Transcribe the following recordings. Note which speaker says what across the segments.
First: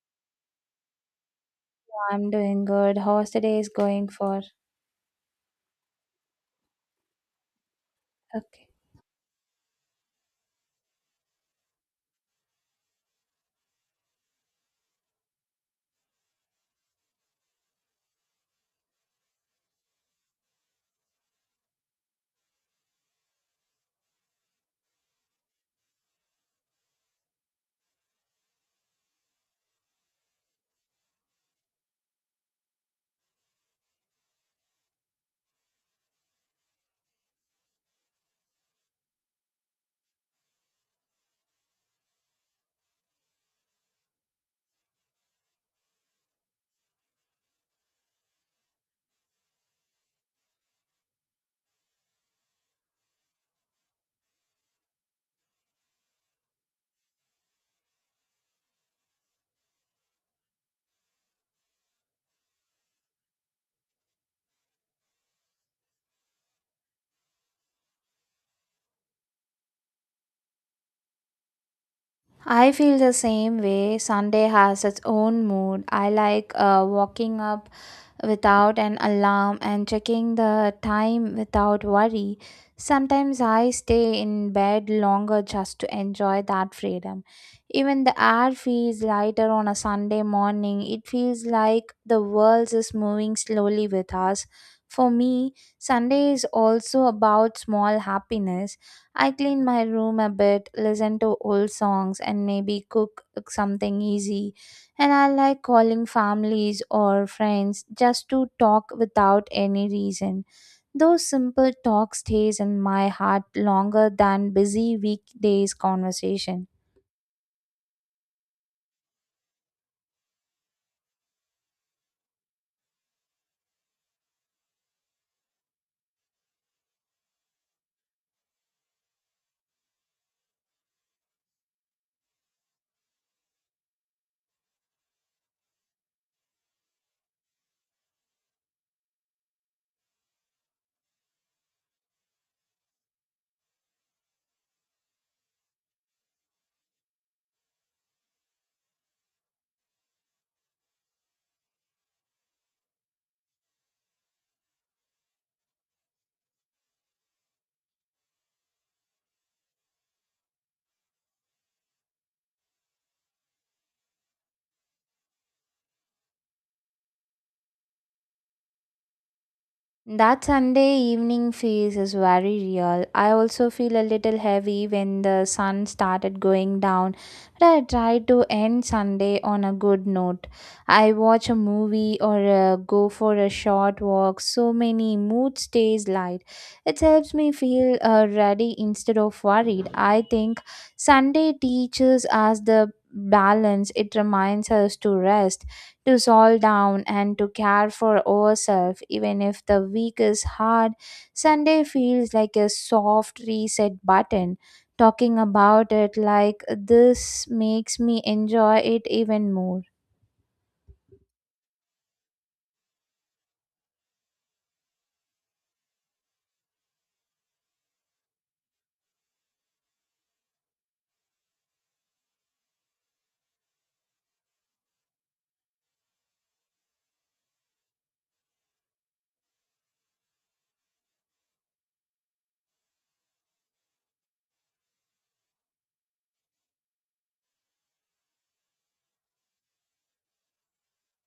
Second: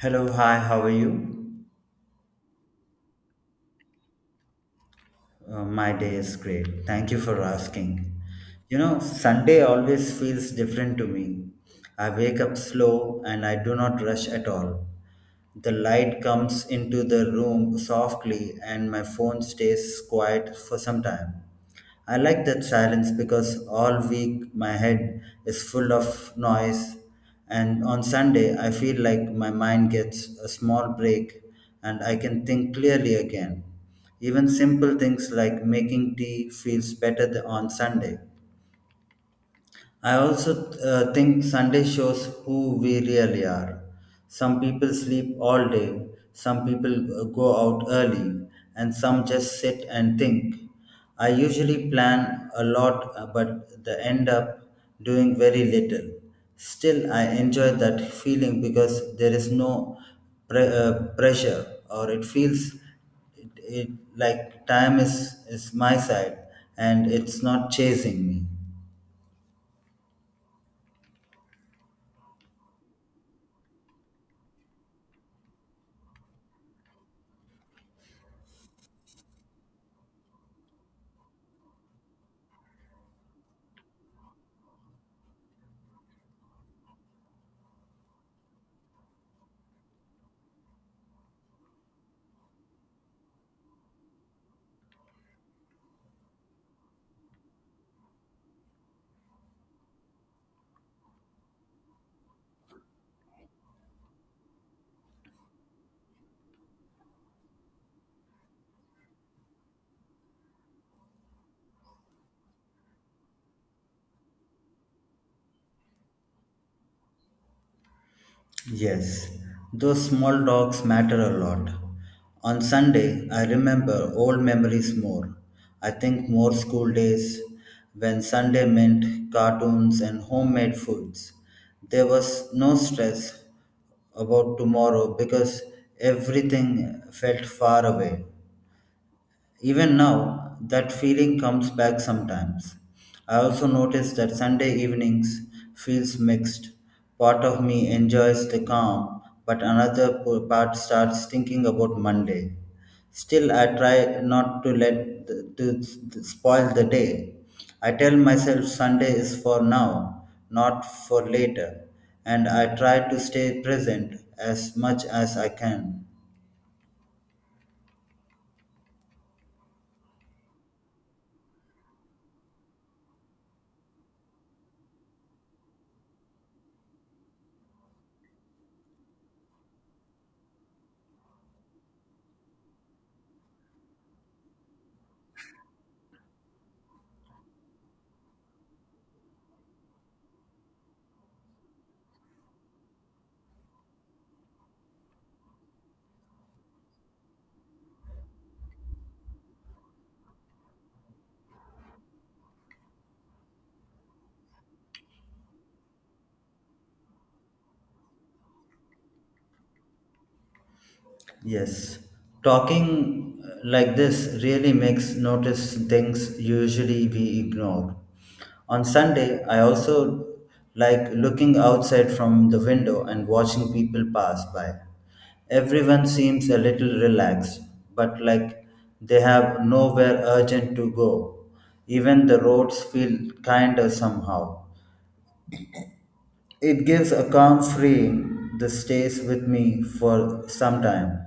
Speaker 1: Hello, hi, how are you?
Speaker 2: I'm doing good. How's the day is going for?
Speaker 1: My day is great. Thank you for asking.
Speaker 2: Okay.
Speaker 1: You know, Sunday always feels different to me. I wake up slow and I do not rush at all. The light comes into the room softly and my phone stays quiet for some time. I like that silence because all week my head is full of noise, and on Sunday I feel like my mind gets a small break and I can think clearly again. Even simple things like making tea feels better on Sunday. I also think Sunday shows who we really are. Some people sleep all day, some people go out early, and some just sit and think. I usually plan a lot, but the end up doing very little. Still, I enjoy that feeling because there is no pre- uh, pressure, or it feels it, it, like time is my side and it's not chasing me.
Speaker 2: I feel the same way. Sunday has its own mood. I like walking up without an alarm and checking the time without worry. Sometimes I stay in bed longer just to enjoy that freedom. Even the air feels lighter on a Sunday morning. It feels like the world is moving slowly with us. For me, Sunday is also about small happiness. I clean my room a bit, listen to old songs, and maybe cook something easy. And I like calling families or friends just to talk without any reason. Those simple talk stays in my heart longer than busy weekdays conversation.
Speaker 1: Yes, those small talks matter a lot. On Sunday, I remember old memories more. I think more school days when Sunday meant cartoons and homemade foods. There was no stress about tomorrow because everything felt far away. Even now, that feeling comes back sometimes. I also notice that Sunday evenings feels mixed. Part of me enjoys the calm, but another part starts thinking about Monday. Still, I try not to let to to spoil the day. I tell myself Sunday is for now, not for later, and I try to stay present as much as I can.
Speaker 2: That Sunday evening phase is very real. I also feel a little heavy when the sun started going down, but I try to end Sunday on a good note. I watch a movie or go for a short walk. So many mood stays light. It helps me feel ready instead of worried. I think Sunday teaches us the balance. It reminds us to rest, to solve down, and to care for ourselves, even if the week is hard. Sunday feels like a soft reset button. Talking about it like this makes me enjoy it even more.
Speaker 1: Yes, talking like this really makes notice things usually we ignore. On Sunday, I also like looking outside from the window and watching people pass by. Everyone seems a little relaxed, but like they have nowhere urgent to go. Even the roads feel kinder somehow. It gives a calm freeing that stays with me for some time.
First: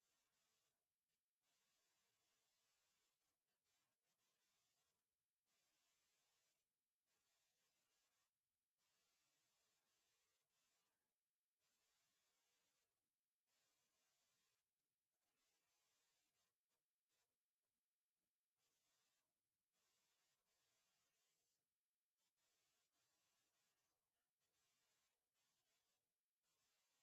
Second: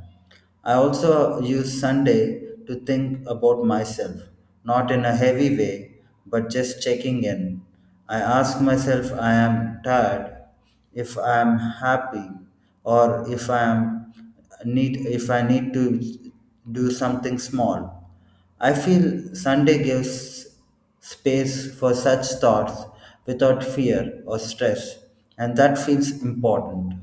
Speaker 1: I also use Sunday to think about myself, not in a heavy way, but just checking in. I ask myself I am tired if I'm happy or if I need to do something small. I feel Sunday gives space for such thoughts without fear or stress, and that feels important.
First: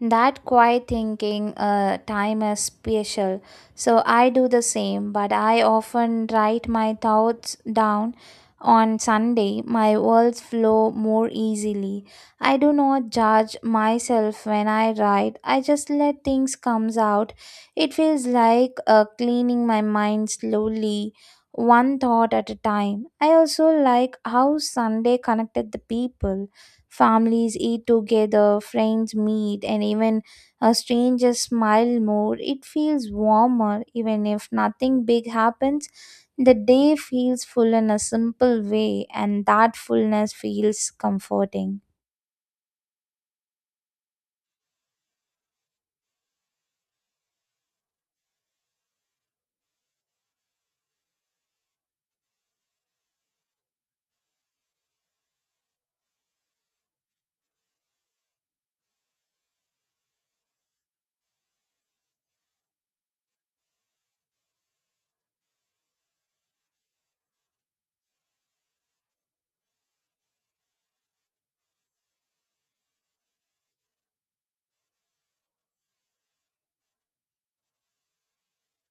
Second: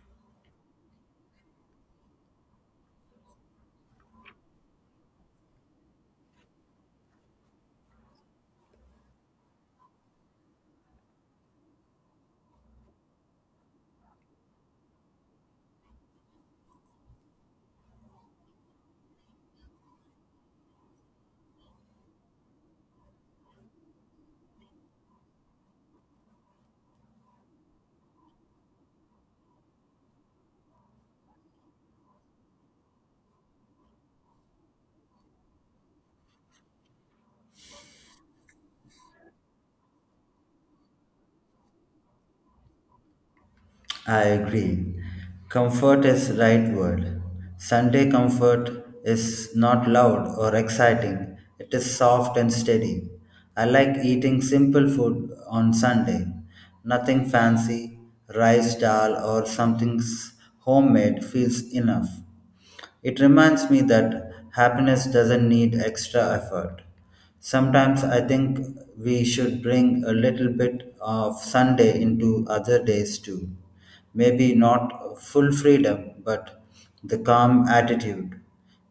Speaker 2: That quiet thinking time is special. So I do the same, but I often write my thoughts down on Sunday. My words flow more easily. I do not judge myself when I write. I just let things comes out. It feels like cleaning my mind slowly, one thought at a time. I also like how Sunday connected the people. Families eat together, friends meet, and even a stranger smile more. It feels warmer even if nothing big happens. The day feels full in a simple way, and that fullness feels comforting.
Speaker 1: I agree. Comfort is right word. Sunday comfort is not loud or exciting. It is soft and steady. I like eating simple food on Sunday. Nothing fancy, rice dal or something homemade feels enough. It reminds me that happiness doesn't need extra effort. Sometimes I think we should bring a little bit of Sunday into other days too. Maybe not full freedom, but the calm attitude.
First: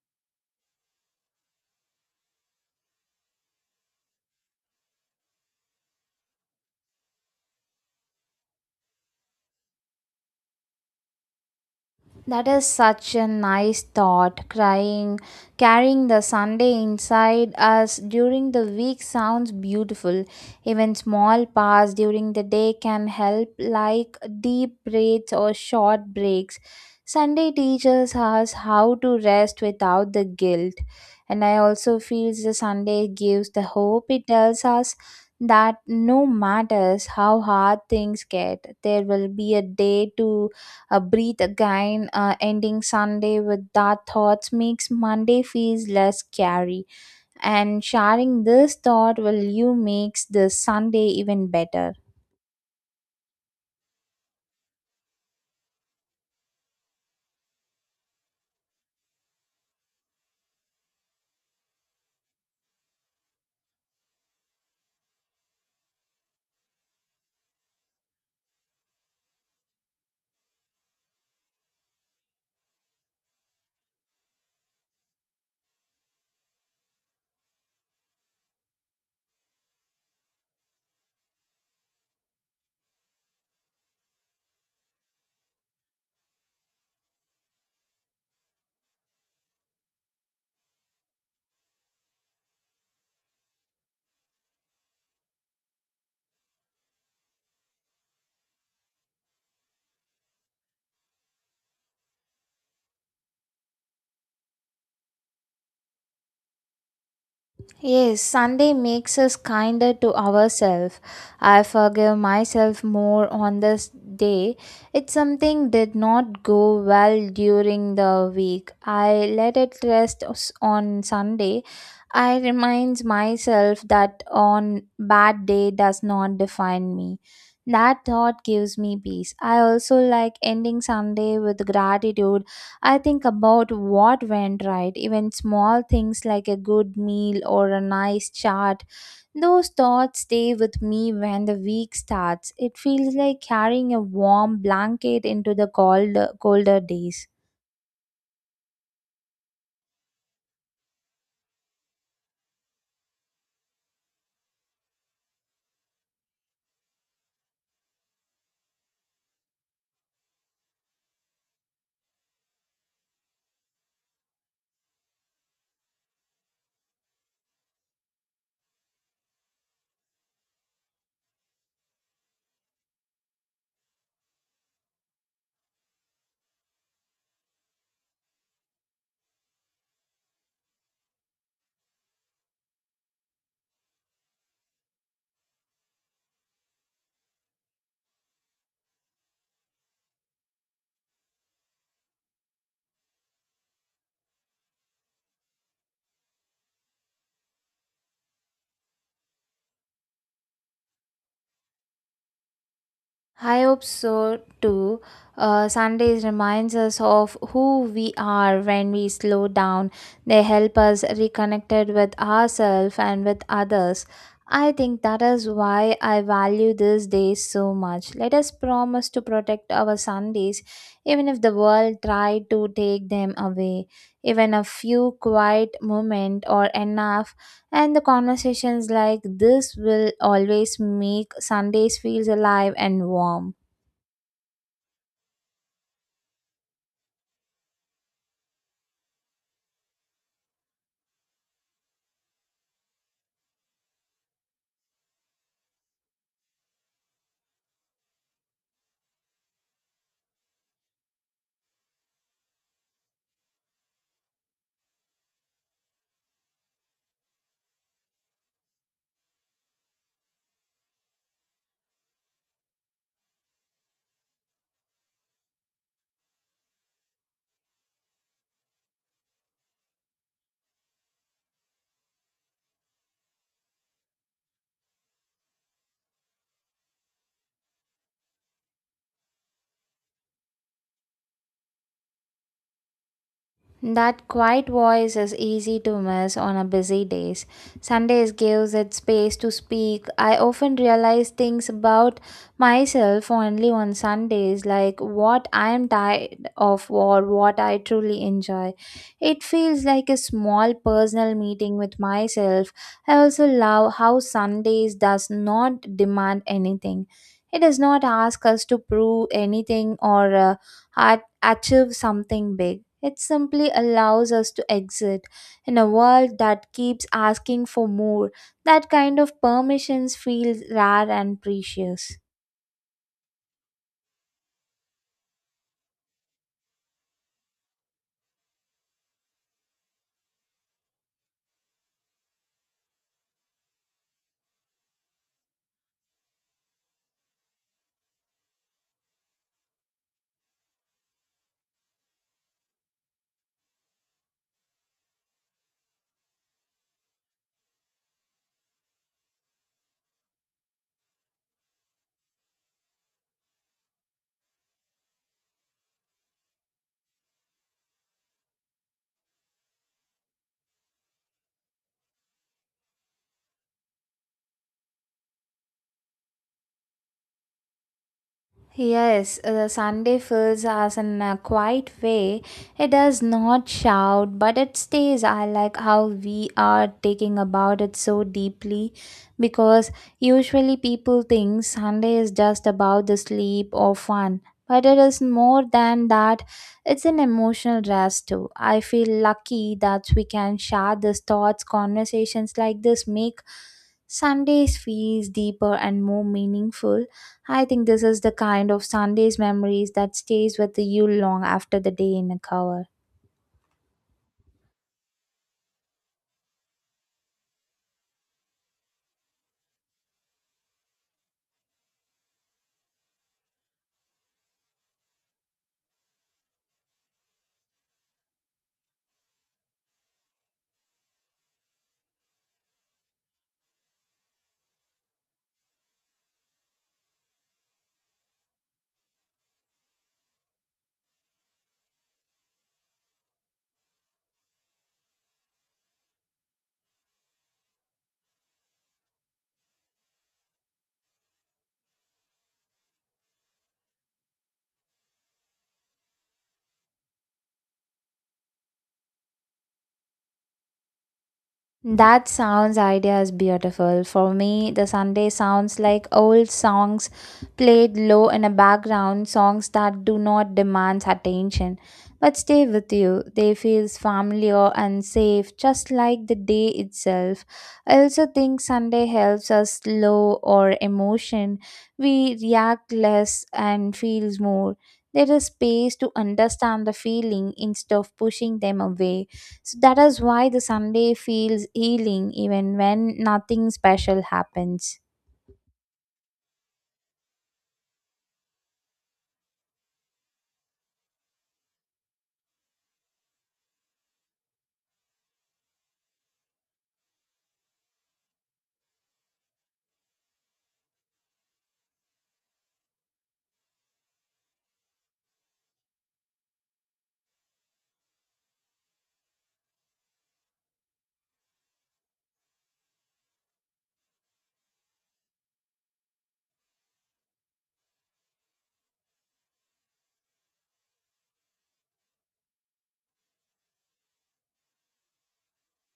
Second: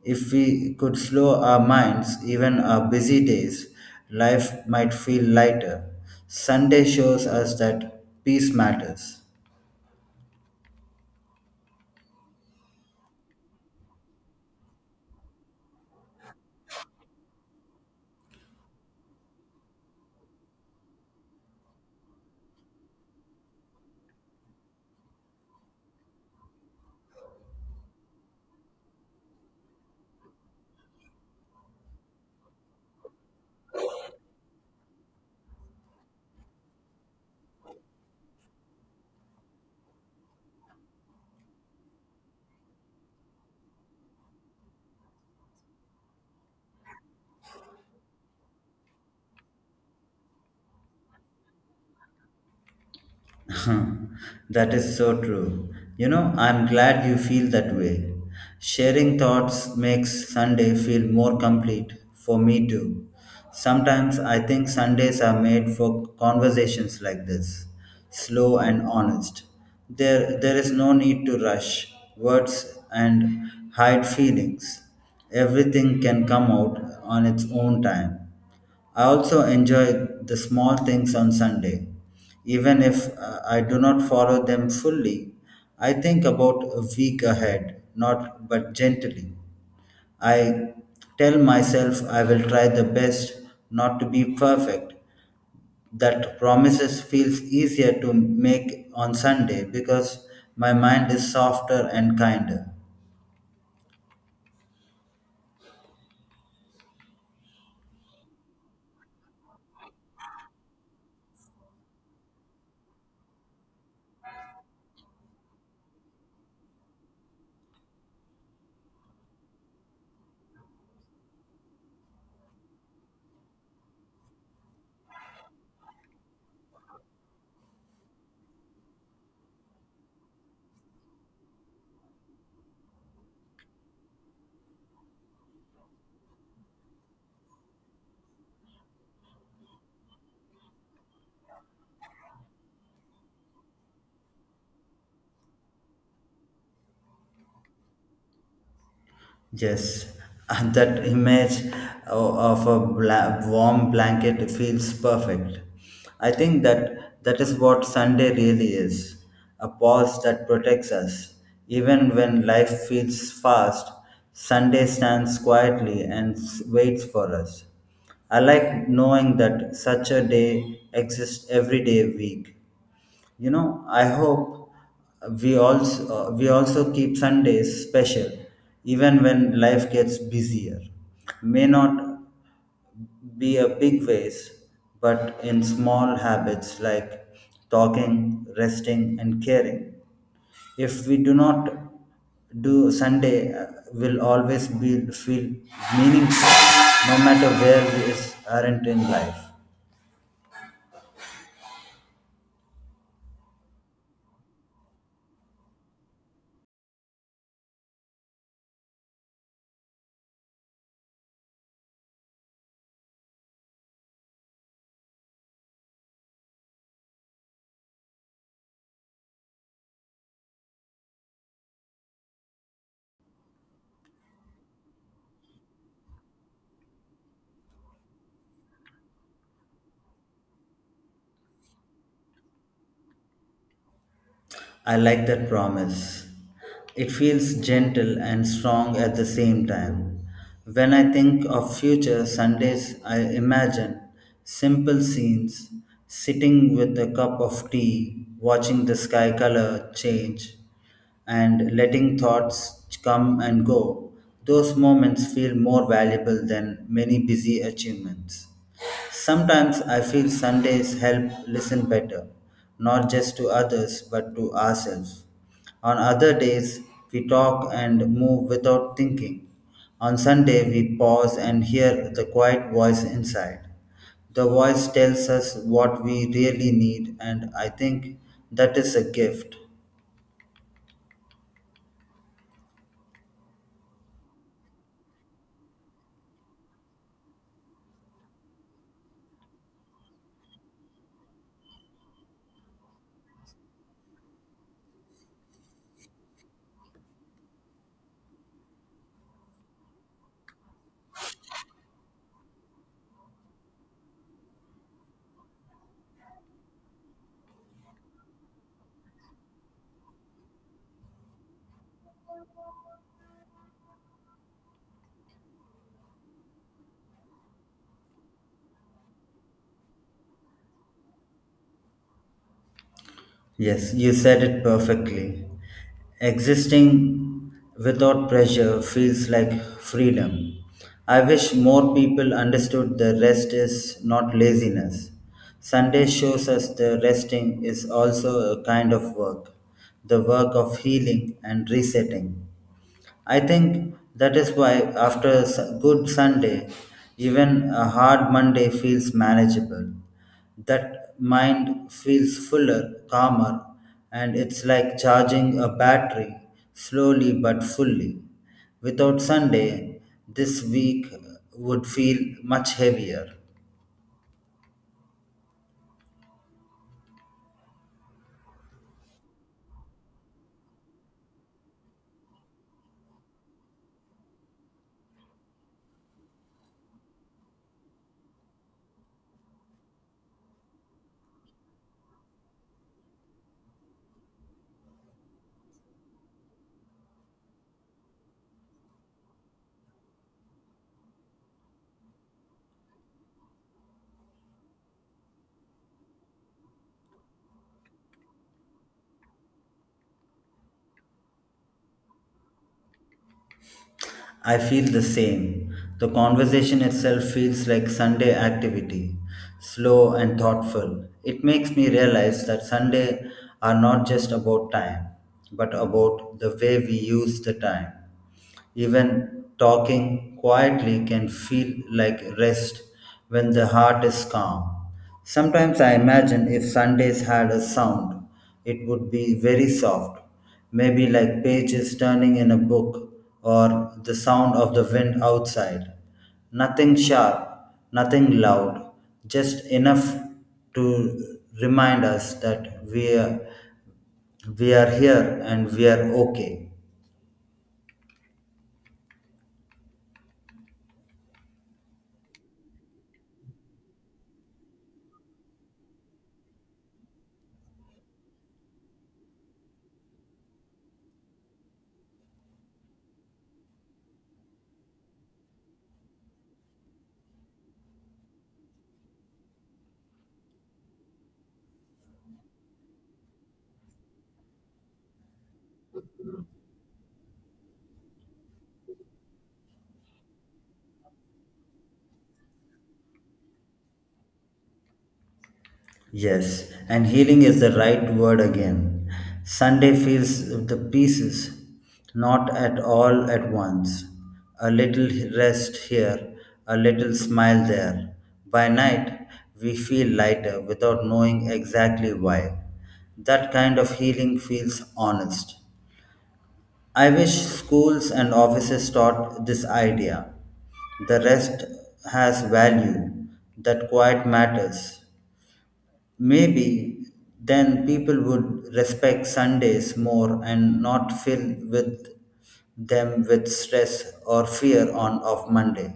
Speaker 1: If we could slow our minds, even our busy days, life might feel lighter. Sunday shows us that peace matters.
Speaker 2: That is such a nice thought. Crying, carrying the Sunday inside us during the week sounds beautiful. Even small pass during the day can help, like deep breaths or short breaks. Sunday teaches us how to rest without the guilt. And I also feel the Sunday gives the hope. It tells us that no matters how hard things get, there will be a day to breathe again. Ending Sunday with that thoughts makes Monday feels less scary, and sharing this thought will you makes the Sunday even better.
Speaker 1: That is so true. You know, I'm glad you feel that way. Sharing thoughts makes Sunday feel more complete for me too. Sometimes I think Sundays are made for conversations like this, slow and honest. There is no need to rush words and hide feelings. Everything can come out on its own time. I also enjoy the small things on Sunday. Even if I do not follow them fully, I think about a week ahead, not but gently. I tell myself I will try the best not to be perfect. That promises feels easier to make on Sunday because my mind is softer and kinder.
Speaker 2: Yes, Sunday makes us kinder to ourselves. I forgive myself more on this day. If something did not go well during the week, I let it rest on Sunday. I remind myself that on bad day does not define me. That thought gives me peace. I also like ending Sunday with gratitude. I think about what went right, even small things like a good meal or a nice chat. Those thoughts stay with me when the week starts. It feels like carrying a warm blanket into the cold, colder days.
Speaker 1: Yes, and that image of a warm blanket feels perfect. I think that is what Sunday really is, a pause that protects us. Even when life feels fast, Sunday stands quietly and waits for us. I like knowing that such a day exists every day week. You know, I hope we also keep Sundays special, even when life gets busier. May not be a big ways, but in small habits like talking, resting, and caring. If we do not do Sunday, will always be feel meaningful, no matter where we is, aren't in life.
Speaker 2: I hope so too. Sundays reminds us of who we are when we slow down. They help us reconnected with ourselves and with others. I think that is why I value these days so much. Let us promise to protect our Sundays, even if the world tried to take them away. Even a few quiet moment or enough, and the conversations like this will always make Sundays feels alive and warm.
Speaker 1: I like that promise. It feels gentle and strong at the same time. When I think of future Sundays, I imagine simple scenes, sitting with a cup of tea, watching the sky color change, and letting thoughts come and go. Those moments feel more valuable than many busy achievements. Sometimes I feel Sundays help listen better, not just to others but to ourselves. On other days, we talk and move without thinking. On Sunday, we pause and hear the quiet voice inside. The voice tells us what we really need, and I think that is a gift.
Speaker 2: That quiet voice is easy to miss on a busy days. Sundays gives it space to speak. I often realize things about myself only on Sundays, like what I am tired of or what I truly enjoy. It feels like a small personal meeting with myself. I also love how Sundays does not demand anything. It does not ask us to prove anything or uh, achieve something big. It simply allows us to exist in a world that keeps asking for more. That kind of permissions feels rare and precious.
Speaker 1: Yes, you said it perfectly. Existing without pressure feels like freedom. I wish more people understood the rest is not laziness. Sunday shows us the resting is also a kind of work, the work of healing and resetting. I think that is why after a good Sunday, even a hard Monday feels manageable, that mind feels fuller, calmer, and it's like charging a battery slowly but fully. Without Sunday, this week would feel much heavier.
Speaker 2: Yes, Sunday feels as in a quiet way. It does not shout, but it stays. I like how we are taking about it so deeply because usually people think Sunday is just about the sleep or fun. But it is more than that. It's an emotional rest too. I feel lucky that we can share these thoughts, conversations like this make Sundays feels deeper and more meaningful. I think this is the kind of Sundays memories that stays with you long after the day in a cover.
Speaker 1: I feel the same. The conversation itself feels like Sunday activity, slow and thoughtful. It makes me realize that Sunday are not just about time, but about the way we use the time. Even talking quietly can feel like rest when the heart is calm. Sometimes I imagine if Sundays had a sound, it would be very soft, maybe like pages turning in a book or the sound of the wind outside. Nothing sharp, nothing loud, just enough to remind us that we are here and we are okay.
Speaker 2: That sounds idea is beautiful. For me, the Sunday sounds like old songs played low in a background, songs that do not demand attention but stay with you. They feel familiar and safe, just like the day itself. I also think Sunday helps us slow our emotion. We react less and feels more. There is space to understand the feeling instead of pushing them away. So that is why the Sunday feels healing even when nothing special happens.
Speaker 1: Yes, and healing is the right word again. Sunday feels the pieces, not at all at once. A little rest here, a little smile there. By night, we feel lighter without knowing exactly why. That kind of healing feels honest. I wish schools and offices taught this idea. The rest has value, that quiet matters. Maybe then people would respect Sundays more and not fill with them with stress or fear on of Monday.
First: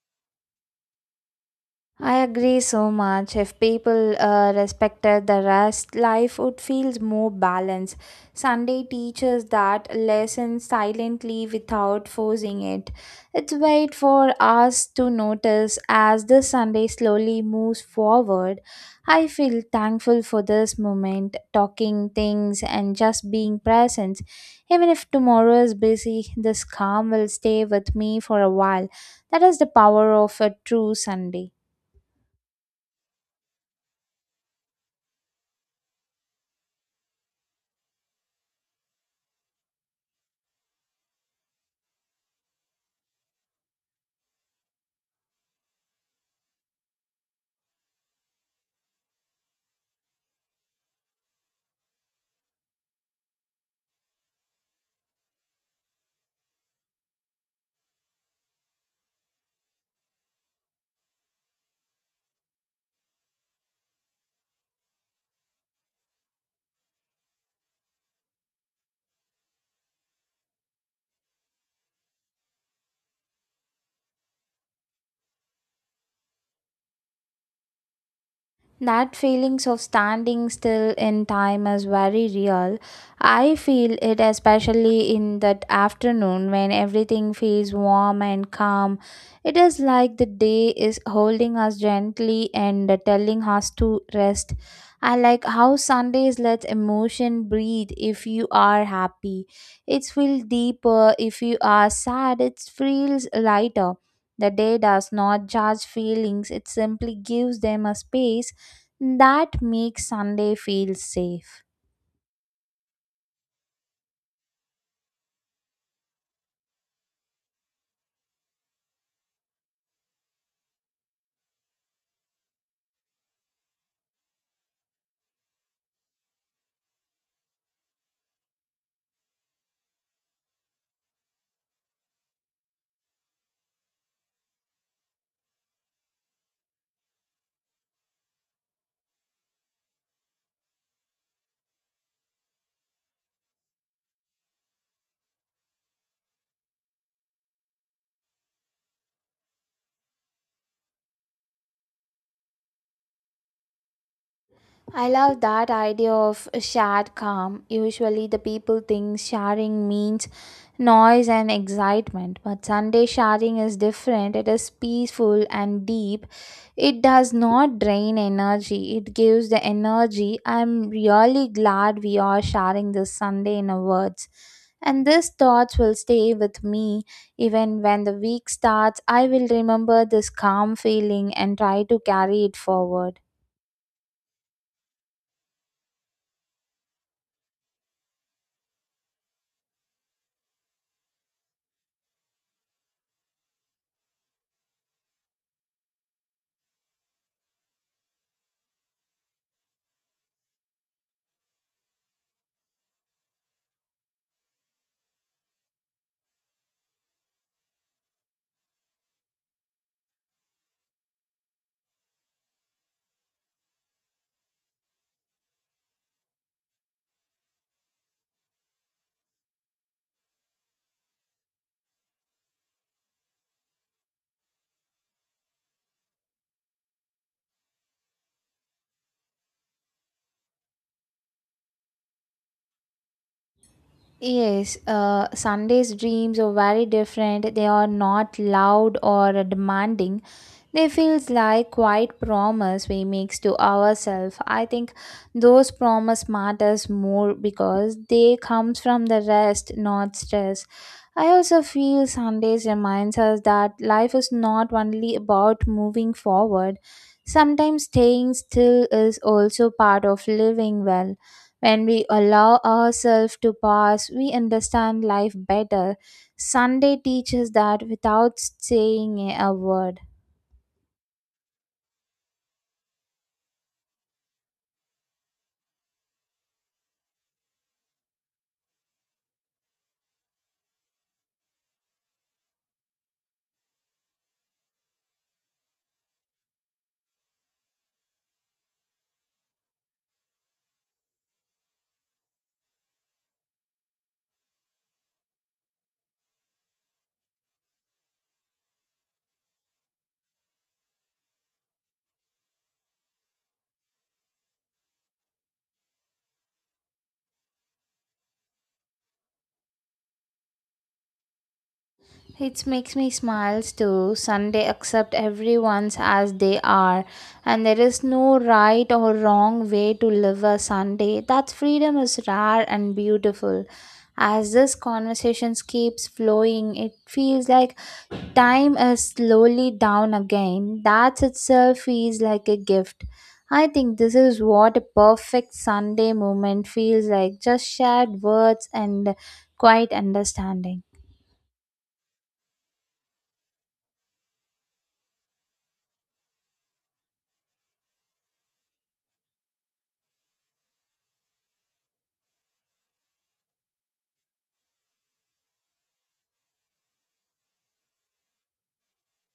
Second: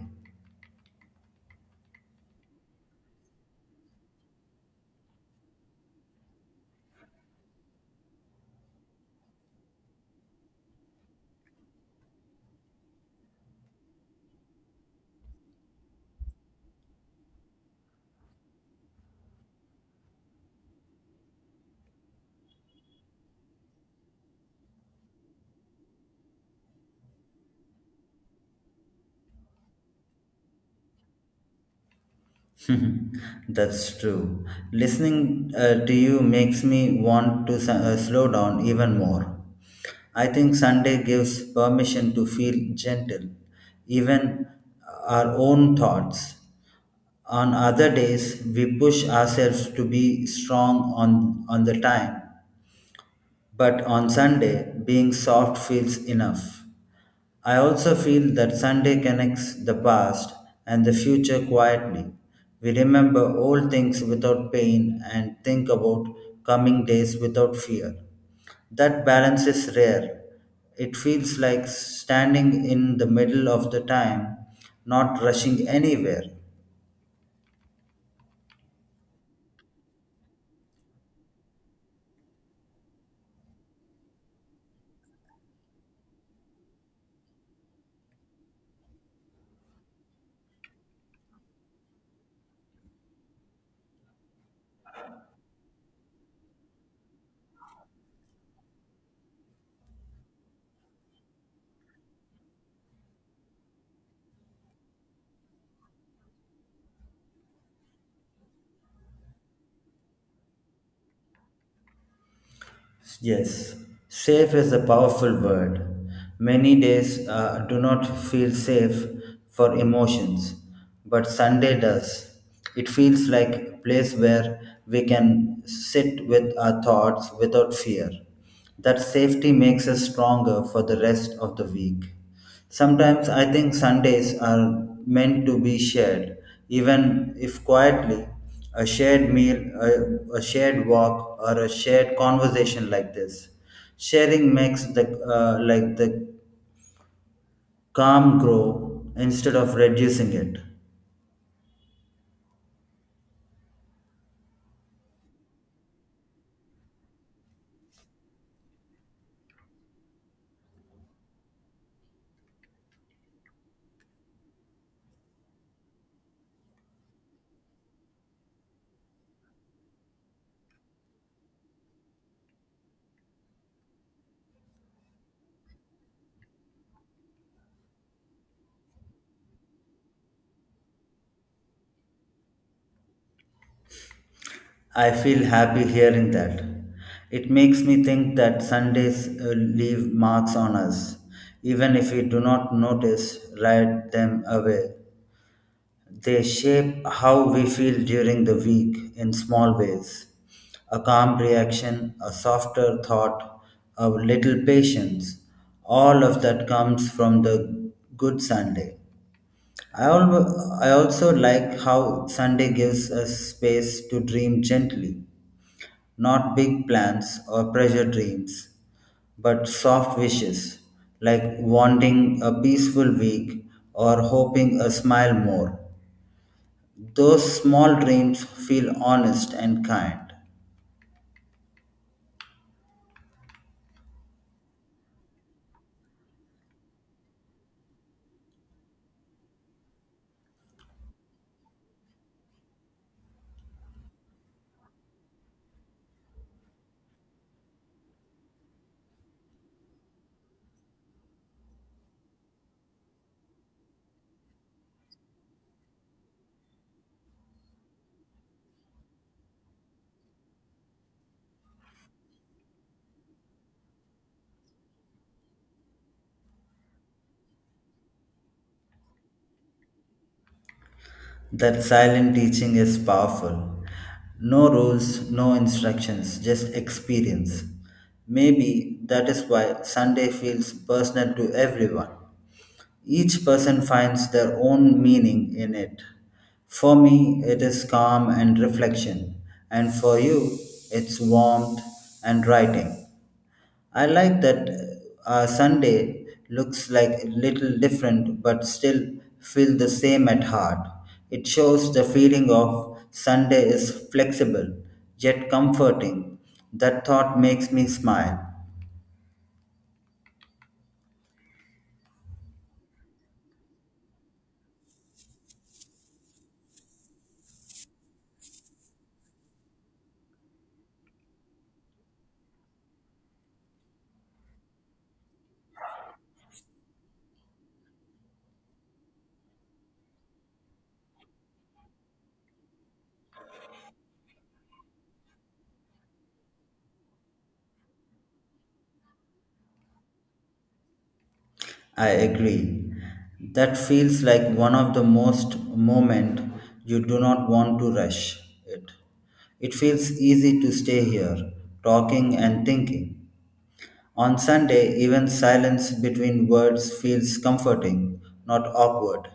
Speaker 2: I agree so much. If people respected the rest, life would feel more balanced. Sunday teaches that lesson silently without forcing it. It's wait for us to notice as the Sunday slowly moves forward. I feel thankful for this moment, talking things and just being present. Even if tomorrow is busy, this calm will stay with me for a while. That is the power of a true Sunday.
Speaker 1: That's true. Listening to you makes me want to slow down even more. I think Sunday gives permission to feel gentle, even our own thoughts. On other days, we push ourselves to be strong on the time. But on Sunday, being soft feels enough. I also feel that Sunday connects the past and the future quietly. We remember old things without pain and think about coming days without fear. That balance is rare. It feels like standing in the middle of the time, not rushing anywhere.
Speaker 2: That feelings of standing still in time is very real. I feel it especially in that afternoon when everything feels warm and calm. It is like the day is holding us gently and telling us to rest. I like how Sundays let emotion breathe if you are happy. It feels deeper if you are sad. It feels lighter. The day does not judge feelings, it simply gives them a space that makes Sunday feel safe.
Speaker 1: Yes, safe is a powerful word. Many days do not feel safe for emotions, but Sunday does. It feels like a place where we can sit with our thoughts without fear. That safety makes us stronger for the rest of the week. Sometimes I think Sundays are meant to be shared, even if quietly. A shared meal, a shared walk, or a shared conversation like this. Sharing makes the like the calm grow instead of reducing it.
Speaker 2: I love that idea of a shared calm. Usually, the people think sharing means noise and excitement, but Sunday sharing is different. It is peaceful and deep. It does not drain energy, it gives the energy. I'm really glad we are sharing this Sunday in our words. And these thoughts will stay with me even when the week starts. I will remember this calm feeling and try to carry it forward.
Speaker 1: I feel happy hearing that. It makes me think that Sundays leave marks on us, even if we do not notice, write them away. They shape how we feel during the week in small ways. A calm reaction, a softer thought, a little patience. All of that comes from the good Sunday. I also like how Sunday gives us space to dream gently, not big plans or pressure dreams, but soft wishes like wanting a peaceful week or hoping a smile more. Those small dreams feel honest and kind.
Speaker 2: Yes, Sunday's dreams are very different. They are not loud or demanding. They feels like quiet promise we makes to ourselves. I think those promise matters more because they comes from the rest, not stress. I also feel Sundays reminds us that life is not only about moving forward. Sometimes staying still is also part of living well. When we allow ourselves to pass, we understand life better. Sunday teaches that without saying a word.
Speaker 1: That silent teaching is powerful. No rules, no instructions, just experience. Maybe that is why Sunday feels personal to everyone. Each person finds their own meaning in it. For me, it is calm and reflection, and for you, it's warmth and writing. I like that Sunday looks like a little different but still feel the same at heart. It shows the feeling of Sunday is flexible yet comforting. That thought makes me smile.
Speaker 2: It makes me smiles too. Sunday accept everyone's as they are, and there is no right or wrong way to live a Sunday. That freedom is rare and beautiful. As this conversation keeps flowing, it feels like time is slowly down again. That itself feels like a gift. I think this is what a perfect Sunday moment feels like, just shared words and quiet understanding.
Speaker 1: I agree. That feels like one of the most moment you do not want to rush it. It feels easy to stay here, talking and thinking. On Sunday, even silence between words feels comforting, not awkward.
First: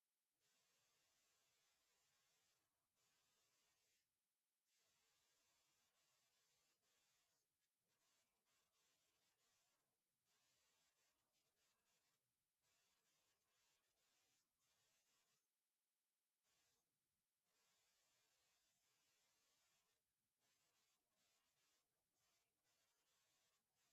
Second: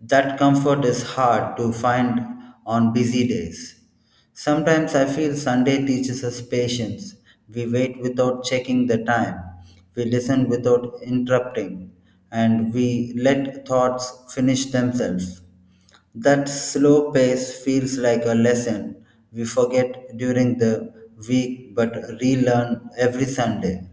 Speaker 1: That comfort is hard to find on busy days. Sometimes I feel Sunday teaches us patience. We wait without checking the time, we listen without interrupting, and we let thoughts finish themselves. That slow pace feels like a lesson we forget during the week but relearn every Sunday.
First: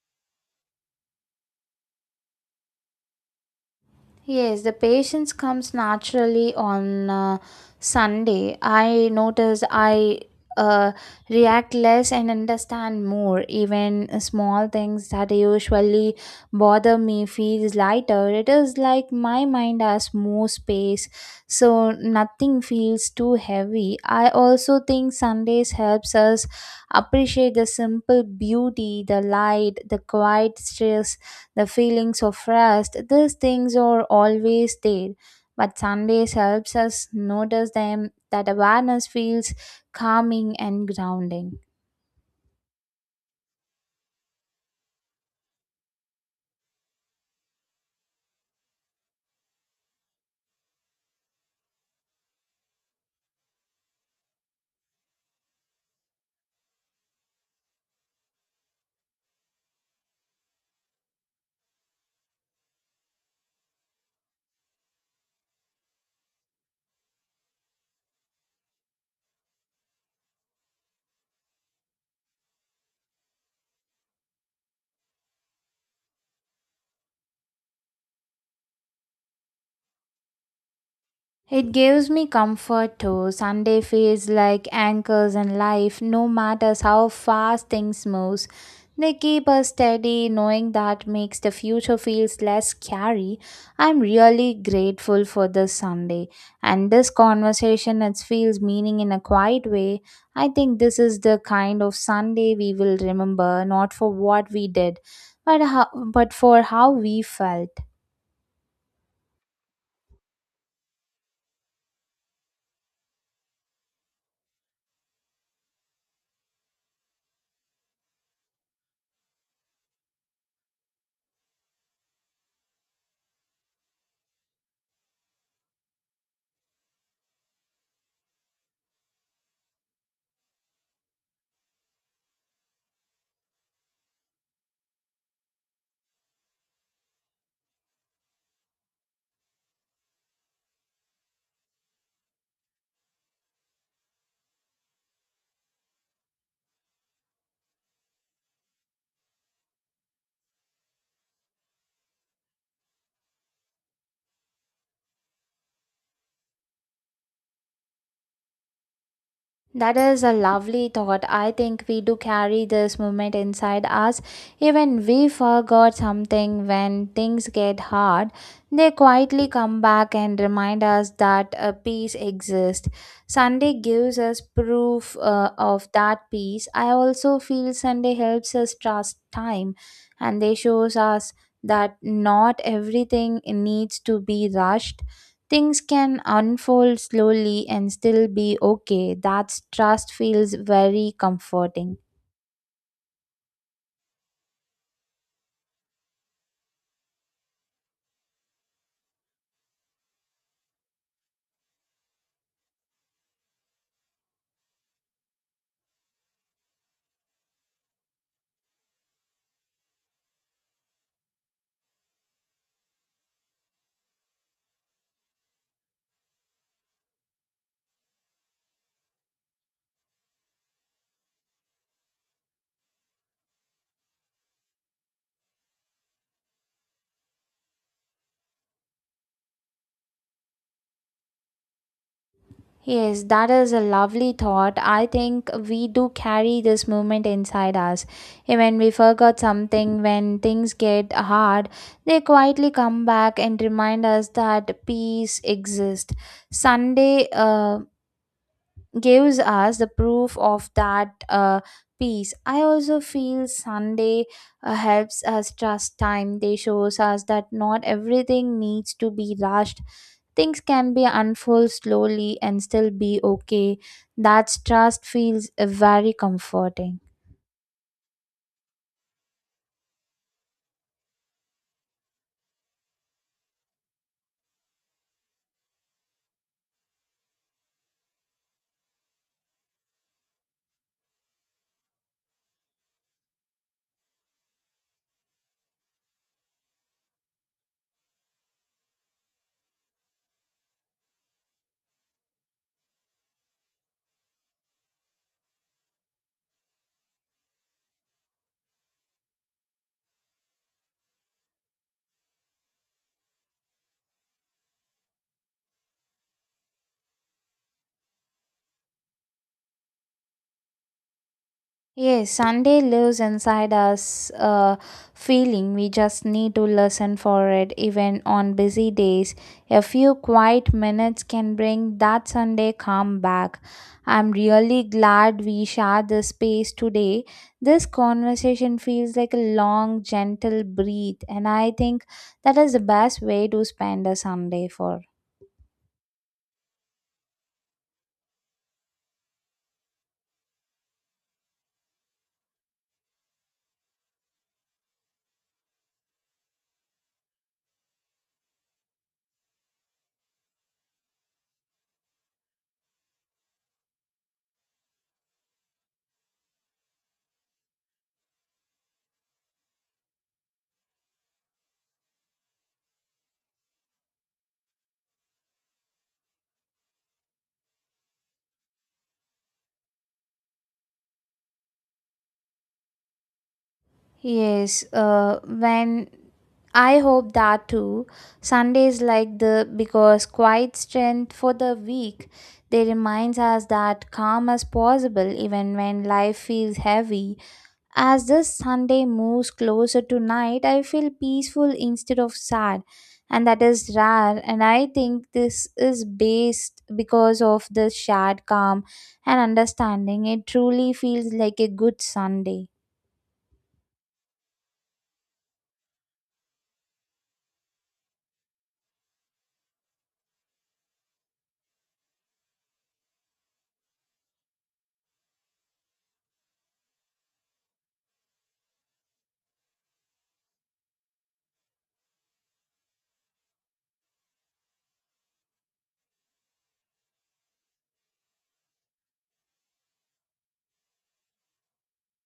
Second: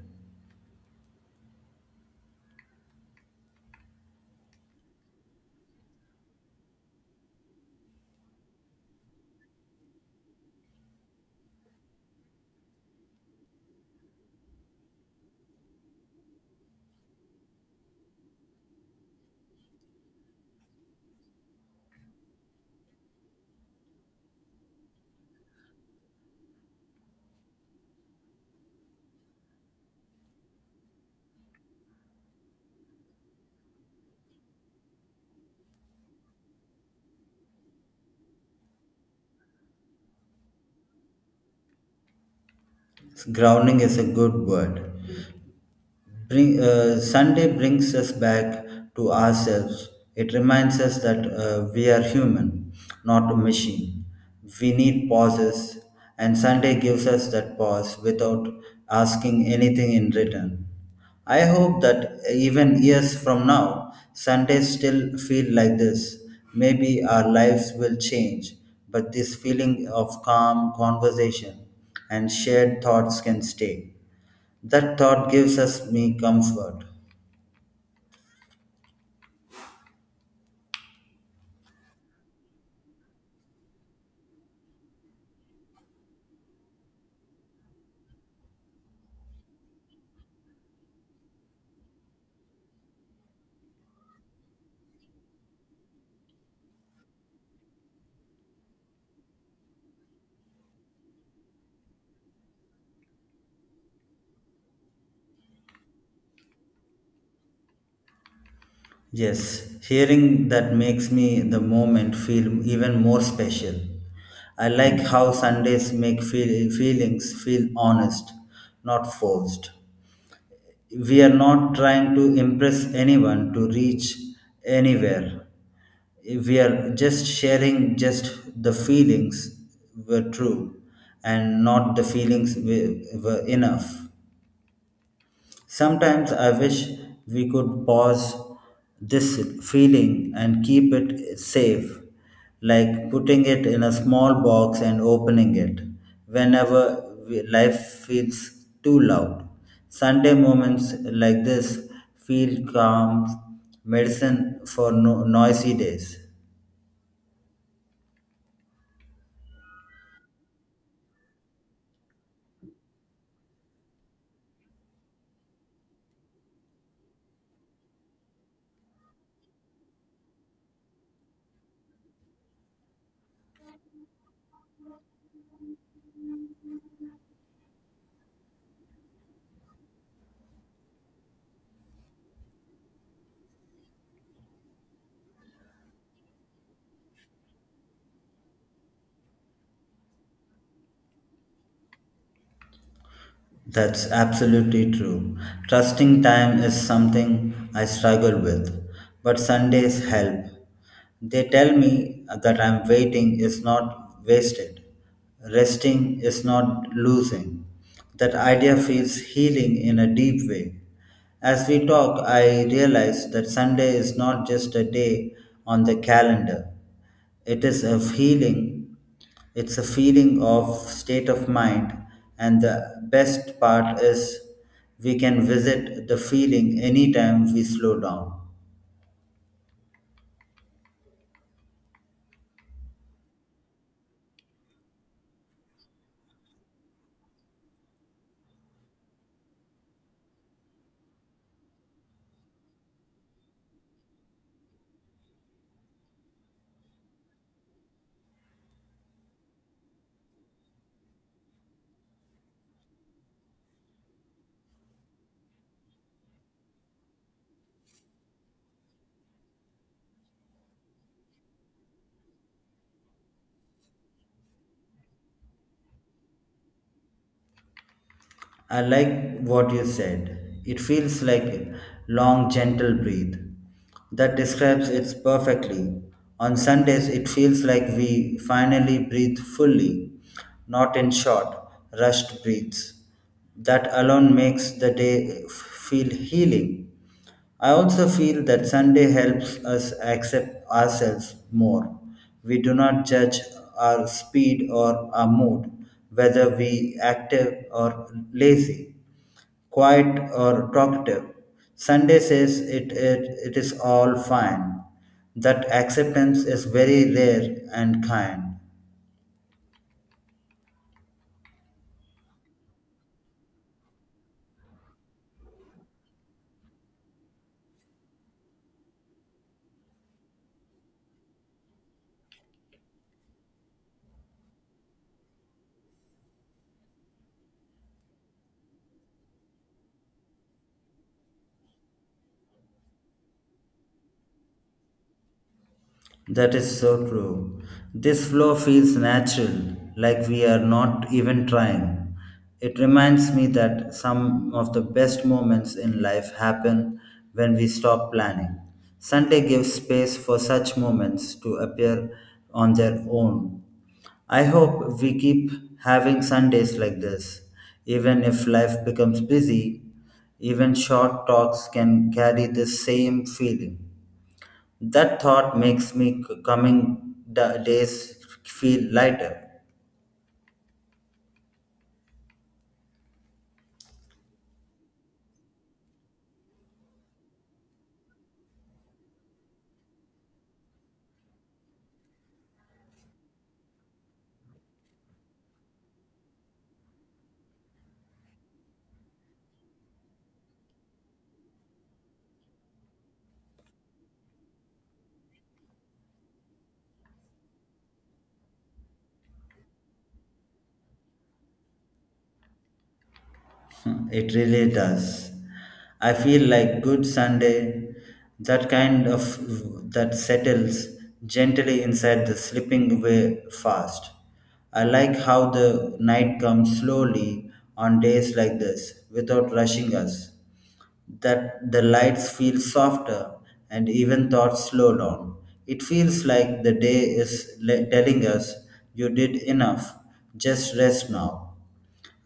Speaker 2: Yes, the patience comes naturally on Sunday. I notice I uh, react less and understand more. Even small things that usually bother me feels lighter. It is like my mind has more space, so nothing feels too heavy. I also think Sundays helps us appreciate the simple beauty, the light, the quiet stillness, the feelings of rest, these things are always there. But Sundays helps us notice them that awareness feels calming and grounding.
Speaker 1: Grounding is a good word. Sunday brings us back to ourselves. It reminds us that we are human, not a machine. We need pauses, and Sunday gives us that pause without asking anything in return. I hope that even years from now, Sundays still feel like this. Maybe our lives will change, but this feeling of calm conversation and shared thoughts can stay. That thought gives us me comfort.
Speaker 2: It gives me comfort too. Sunday feels like anchors in life, no matter how fast things move. They keep us steady, knowing that makes the future feels less scary. I'm really grateful for this Sunday. And this conversation it feels meaning in a quiet way. I think this is the kind of Sunday we will remember, not for what we did, but how, but for how we felt.
Speaker 1: Yes, hearing that makes me the moment feel even more special. I like how Sundays feelings feel honest, not forced. We are not trying to impress anyone to reach anywhere. We are just sharing just the feelings were true and not the were enough. Sometimes I wish we could pause this feeling and keep it safe, like putting it in a small box and opening it whenever life feels too loud. Sunday moments like this feel calm medicine for noisy days.
Speaker 2: That is a lovely thought. I think we do carry this movement inside us. Even we forgot something when things get hard, they quietly come back and remind us that a peace exists. Sunday gives us proof of that peace. I also feel Sunday helps us trust time, and they shows us that not everything needs to be rushed. Things can unfold slowly and still be okay. That trust feels very comforting.
Speaker 1: That's absolutely true. Trusting time is something I struggle with, but Sundays help. They tell me that I'm waiting is not wasted, resting is not losing. That idea feels healing in a deep way. As we talk, I realize that Sunday is not just a day on the calendar, it is a healing, it's a feeling of state of mind, and the best part is we can visit the feeling anytime we slow down.
Speaker 2: Yes, that is a lovely thought. I think we do carry this moment inside us. Even we forgot something when things get hard, they quietly come back and remind us that peace exists. Sunday, gives us the proof of that peace. I also feel Sunday helps us trust time. They shows us that not everything needs to be rushed. Things can be unfold slowly and still be okay. That trust feels very comforting.
Speaker 1: I like what you said. It feels like a long, gentle breathe. That describes it perfectly. On Sundays, it feels like we finally breathe fully, not in short, rushed breaths. That alone makes the day feel healing. I also feel that Sunday helps us accept ourselves more. We do not judge our speed or our mood, whether we active or lazy, quiet or talkative. Sunday says it is all fine. That acceptance is very rare and kind.
Speaker 2: Yes, Sunday lives inside us, feeling we just need to listen for it even on busy days. A few quiet minutes can bring that Sunday calm back. I'm really glad we shared this space today. This conversation feels like a long, gentle breathe, and I think that is the best way to spend a Sunday for.
Speaker 1: That is so true. This flow feels natural, like we are not even trying. It reminds me that some of the best moments in life happen when we stop planning. Sunday gives space for such moments to appear on their own. I hope we keep having Sundays like this. Even if life becomes busy, even short talks can carry the same feeling. That thought makes me days feel lighter.
Speaker 2: Yes, when I hope that too. Sundays like the because quiet strength for the week. They reminds us that calm as possible even when life feels heavy. As this Sunday moves closer to night, I feel peaceful instead of sad. And that is rare, and I think this is based because of the shared calm and understanding. It truly feels like a good Sunday.
Speaker 1: It really does. I feel like good Sunday, that kind of that settles gently inside the slipping way fast. I like how the night comes slowly on days like this without rushing us. That the lights feel softer and even thoughts slow down. It feels like the day is telling us you did enough, just rest now.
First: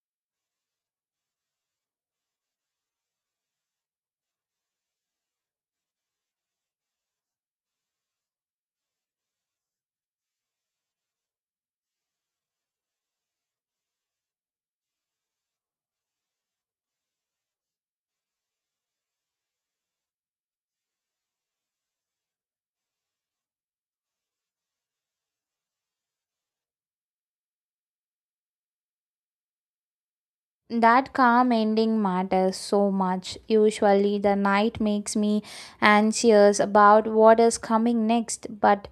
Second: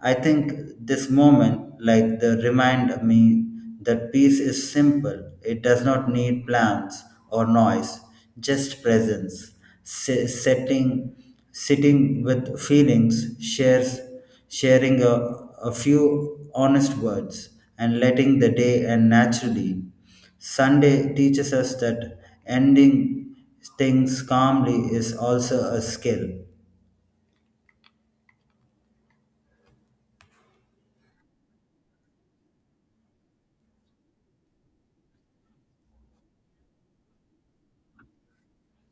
Speaker 1: I think this moment, like the remind me that peace is simple. It does not need plans or noise, just presence. Se- setting, Sitting with feelings, sharing a few honest words, and letting the day end naturally. Sunday teaches us that ending things calmly is also a skill.
Speaker 2: That calm ending matters so much. Usually, the night makes me anxious about what is coming next, but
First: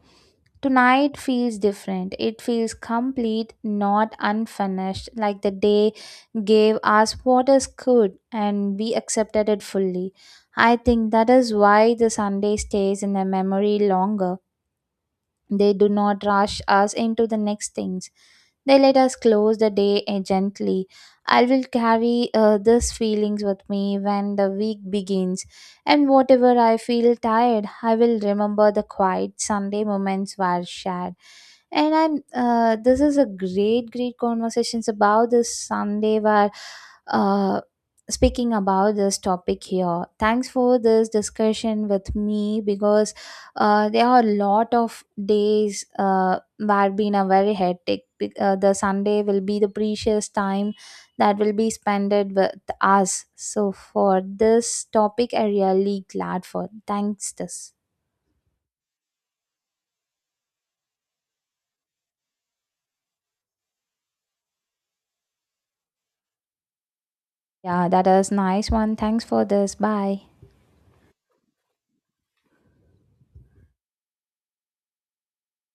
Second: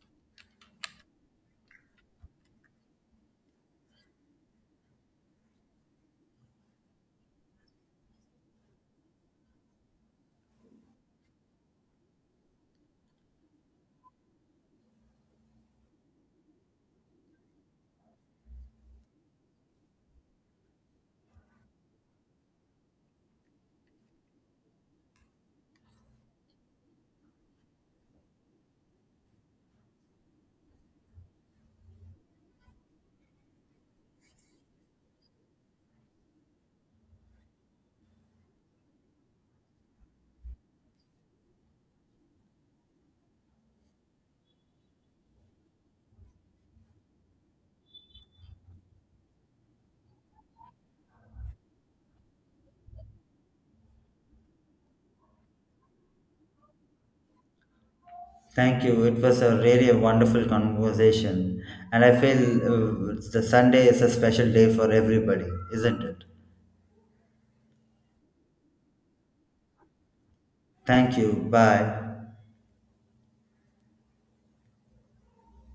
Speaker 2: tonight feels different. It feels complete, not unfinished, like the day gave us what is good and we accepted it fully. I think that is why the Sunday stays in the memory longer. They do not rush us into the next things. They let us close the day gently. I will carry these feelings with me when the week begins, and whatever I feel tired, I will remember the quiet Sunday moments were shared. And I'm this is a great, great conversations about this Sunday were uh, speaking about this topic here. Thanks for this discussion with me because there are a lot of days where been a very hectic the Sunday will be the precious time that will be spent with us. So for this topic I really glad for thanks this.
Speaker 1: Thank you. It was a really a wonderful conversation, and I feel the Sunday is a special day for everybody, isn't it?
Speaker 2: Yeah, that is nice one. Thanks for this. Bye.
Speaker 1: Thank you. Bye.